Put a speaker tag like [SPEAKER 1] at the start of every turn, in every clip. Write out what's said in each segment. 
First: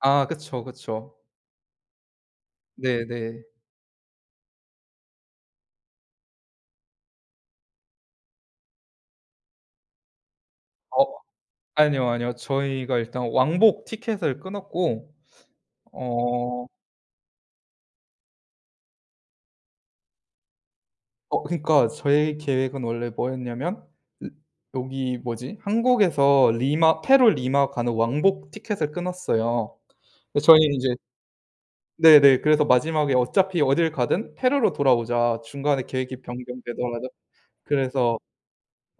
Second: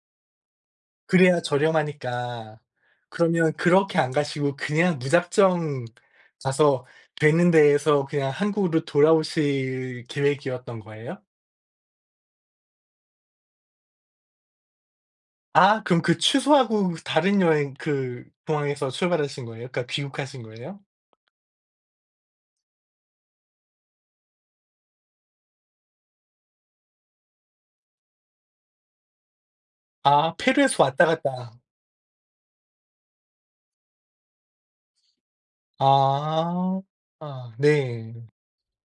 [SPEAKER 1] 아. 그쵸, 그쵸.
[SPEAKER 2] 그래야 저렴하니까
[SPEAKER 1] 네, 네.
[SPEAKER 2] 그러면 그렇게 안 가시고 그냥 무작정 가서 되는 데서 그냥 한국으로 돌아오실 계획이었던
[SPEAKER 1] 어.
[SPEAKER 2] 거예요?
[SPEAKER 1] 아니요, 아니요. 저희가 일단 왕복 티켓을 끊었고
[SPEAKER 2] 아. 그럼 그
[SPEAKER 1] 어.
[SPEAKER 2] 취소하고 다른 여행 그 공항에서 출발하신 거예요? 그니까 귀국하신 거예요?
[SPEAKER 1] 어. 그러니까 저희 계획은 원래 뭐였냐면. 여기 뭐지? 한국에서 리마 페루 리마 가는 왕복 티켓을 끊었어요.
[SPEAKER 2] 아.
[SPEAKER 1] 근데 저희는
[SPEAKER 2] 페루에서
[SPEAKER 1] 이제
[SPEAKER 2] 왔다 갔다.
[SPEAKER 1] 네 네. 그래서 마지막에 "어차피 어딜 가든 페루로 돌아오자. 중간에 계획이
[SPEAKER 2] 아.
[SPEAKER 1] 변경되더라도."
[SPEAKER 2] 네.
[SPEAKER 1] 그래서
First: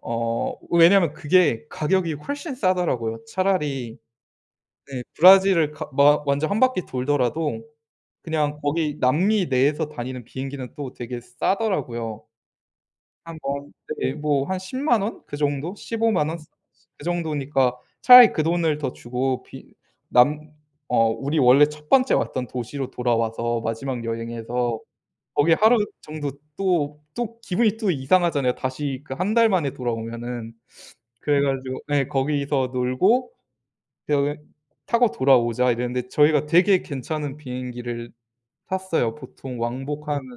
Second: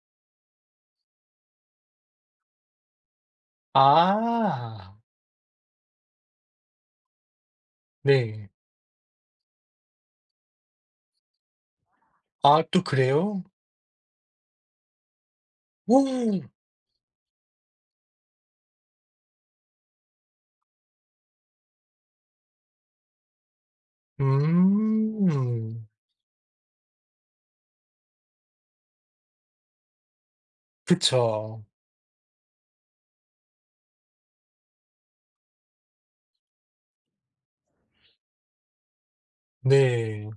[SPEAKER 1] 어. 왜냐하면 그게 가격이 훨씬 싸더라고요. 차라리
[SPEAKER 2] 아.
[SPEAKER 1] 네. 브라질을 가 마 완전 1 바퀴 돌더라도
[SPEAKER 2] 네.
[SPEAKER 1] 그냥 거기 남미 내에서 다니는 비행기는 또 되게 싸더라고요.
[SPEAKER 2] 아. 또 그래요?
[SPEAKER 1] [unintelligible] 네. 뭐. 한 100,000 원. 그 정도? 150,000 원. 그 정도니까 차라리 그 돈을 더 주고 비 남 어. 우리 원래 1 번째 왔던 도시로 돌아와서 마지막 여행에서 거기 하루
[SPEAKER 2] 음.
[SPEAKER 1] 정도 또, 또 기분이 또 이상하잖아요. 다시 그 1 달 만에 돌아오면은.
[SPEAKER 2] 그쵸.
[SPEAKER 1] 그래가지고 네 거기서 놀고 데어게 "타고 돌아오자" 이랬는데 저희가 되게 괜찮은 비행기를 탔어요. 보통 왕복 한
[SPEAKER 2] 네.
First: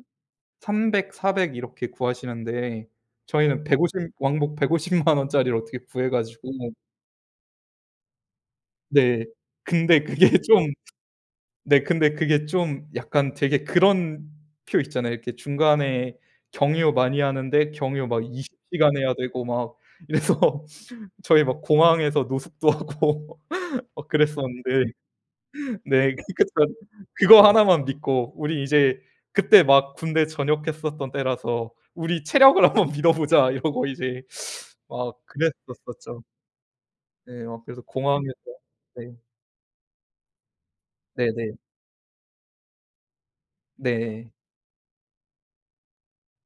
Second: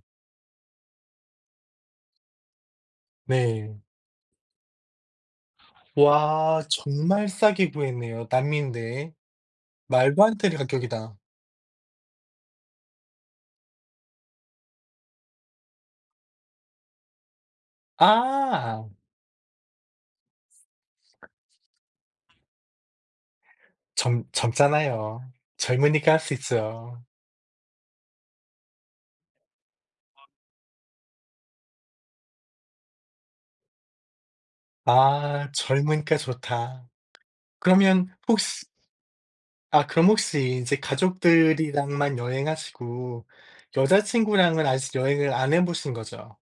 [SPEAKER 1] 300, 400 이렇게 구하시는데 저희는
[SPEAKER 2] 네.
[SPEAKER 1] 150 왕복 1,500,000 원짜리를 어떻게 구해 가지고.
[SPEAKER 2] 와. 정말 싸게 구했네요. 남미인데.
[SPEAKER 1] 네. 근데
[SPEAKER 2] 말도
[SPEAKER 1] 그게
[SPEAKER 2] 안 되는
[SPEAKER 1] 좀
[SPEAKER 2] 가격이다.
[SPEAKER 1] 네. 근데 그게 좀 약간 되게 그런 표 있잖아요. 이렇게 중간에 경유 많이 하는데 경유 막 20
[SPEAKER 2] 아!
[SPEAKER 1] 시간 해야 되고 막 이래서. 저희 막 공항에서 노숙도 하고 막
[SPEAKER 2] 젊
[SPEAKER 1] 그랬었는데.
[SPEAKER 2] 젊잖아요.
[SPEAKER 1] 네.
[SPEAKER 2] 젊으니까 할 수
[SPEAKER 1] 그러니까 전
[SPEAKER 2] 있죠.
[SPEAKER 1] 그거 하나만 믿고 우리 이제 그 때 막 군대 전역했었던 때라서 "우리 체력을 한 번 믿어보자." 이러고 이제. 어.
[SPEAKER 2] 아. 젊으니까
[SPEAKER 1] 그랬었었죠.
[SPEAKER 2] 좋다.
[SPEAKER 1] 네. 막 그래서
[SPEAKER 2] 그러면
[SPEAKER 1] 공항에서
[SPEAKER 2] 혹시
[SPEAKER 1] 네.
[SPEAKER 2] 아. 그럼 혹시 이제
[SPEAKER 1] 네, 네.
[SPEAKER 2] 가족들이랑만 여행하시고
[SPEAKER 1] 네.
[SPEAKER 2] 여자친구랑은 아직 여행을 안 해 보신 거죠?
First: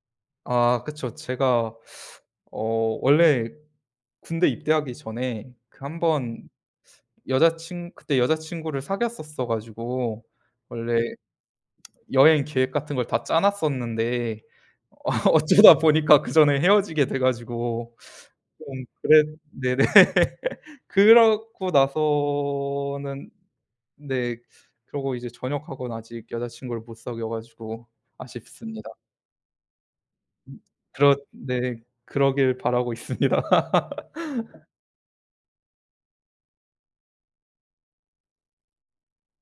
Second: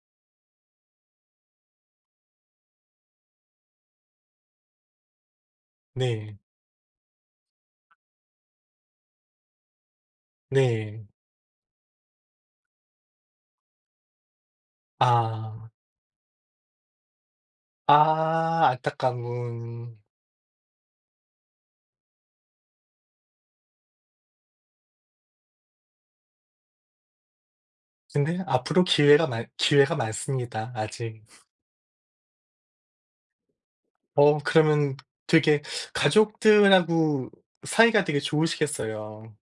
[SPEAKER 1] 아. 그쵸. 제가 어. 원래 군대 입대하기 전에 그 1
[SPEAKER 2] 네.
[SPEAKER 1] 번 여자친 그때 여자친구를 사귀었었어 가지고
[SPEAKER 2] 네.
[SPEAKER 1] 원래 여행 계획 같은 걸 다 짜 놨었는데. 어
[SPEAKER 2] 아.
[SPEAKER 1] 어쩌다 보니까 그 전에 헤어지게 돼 가지고 좀
[SPEAKER 2] 아.
[SPEAKER 1] 그랬 네네.
[SPEAKER 2] 안타까운.
[SPEAKER 1] 그러고 나서는 네. 그러고 이제 전역하고는 아직 여자친구를 못 사귀어 가지고
[SPEAKER 2] 근데 앞으로
[SPEAKER 1] 아쉽습니다.
[SPEAKER 2] 기회가 많 기회가 많습니다
[SPEAKER 1] 그렇
[SPEAKER 2] 아직.
[SPEAKER 1] 네. 그러길 바라고 있습니다.
[SPEAKER 2] 어. 그러면은 되게 가족들하고 사이가 되게 좋으시겠어요.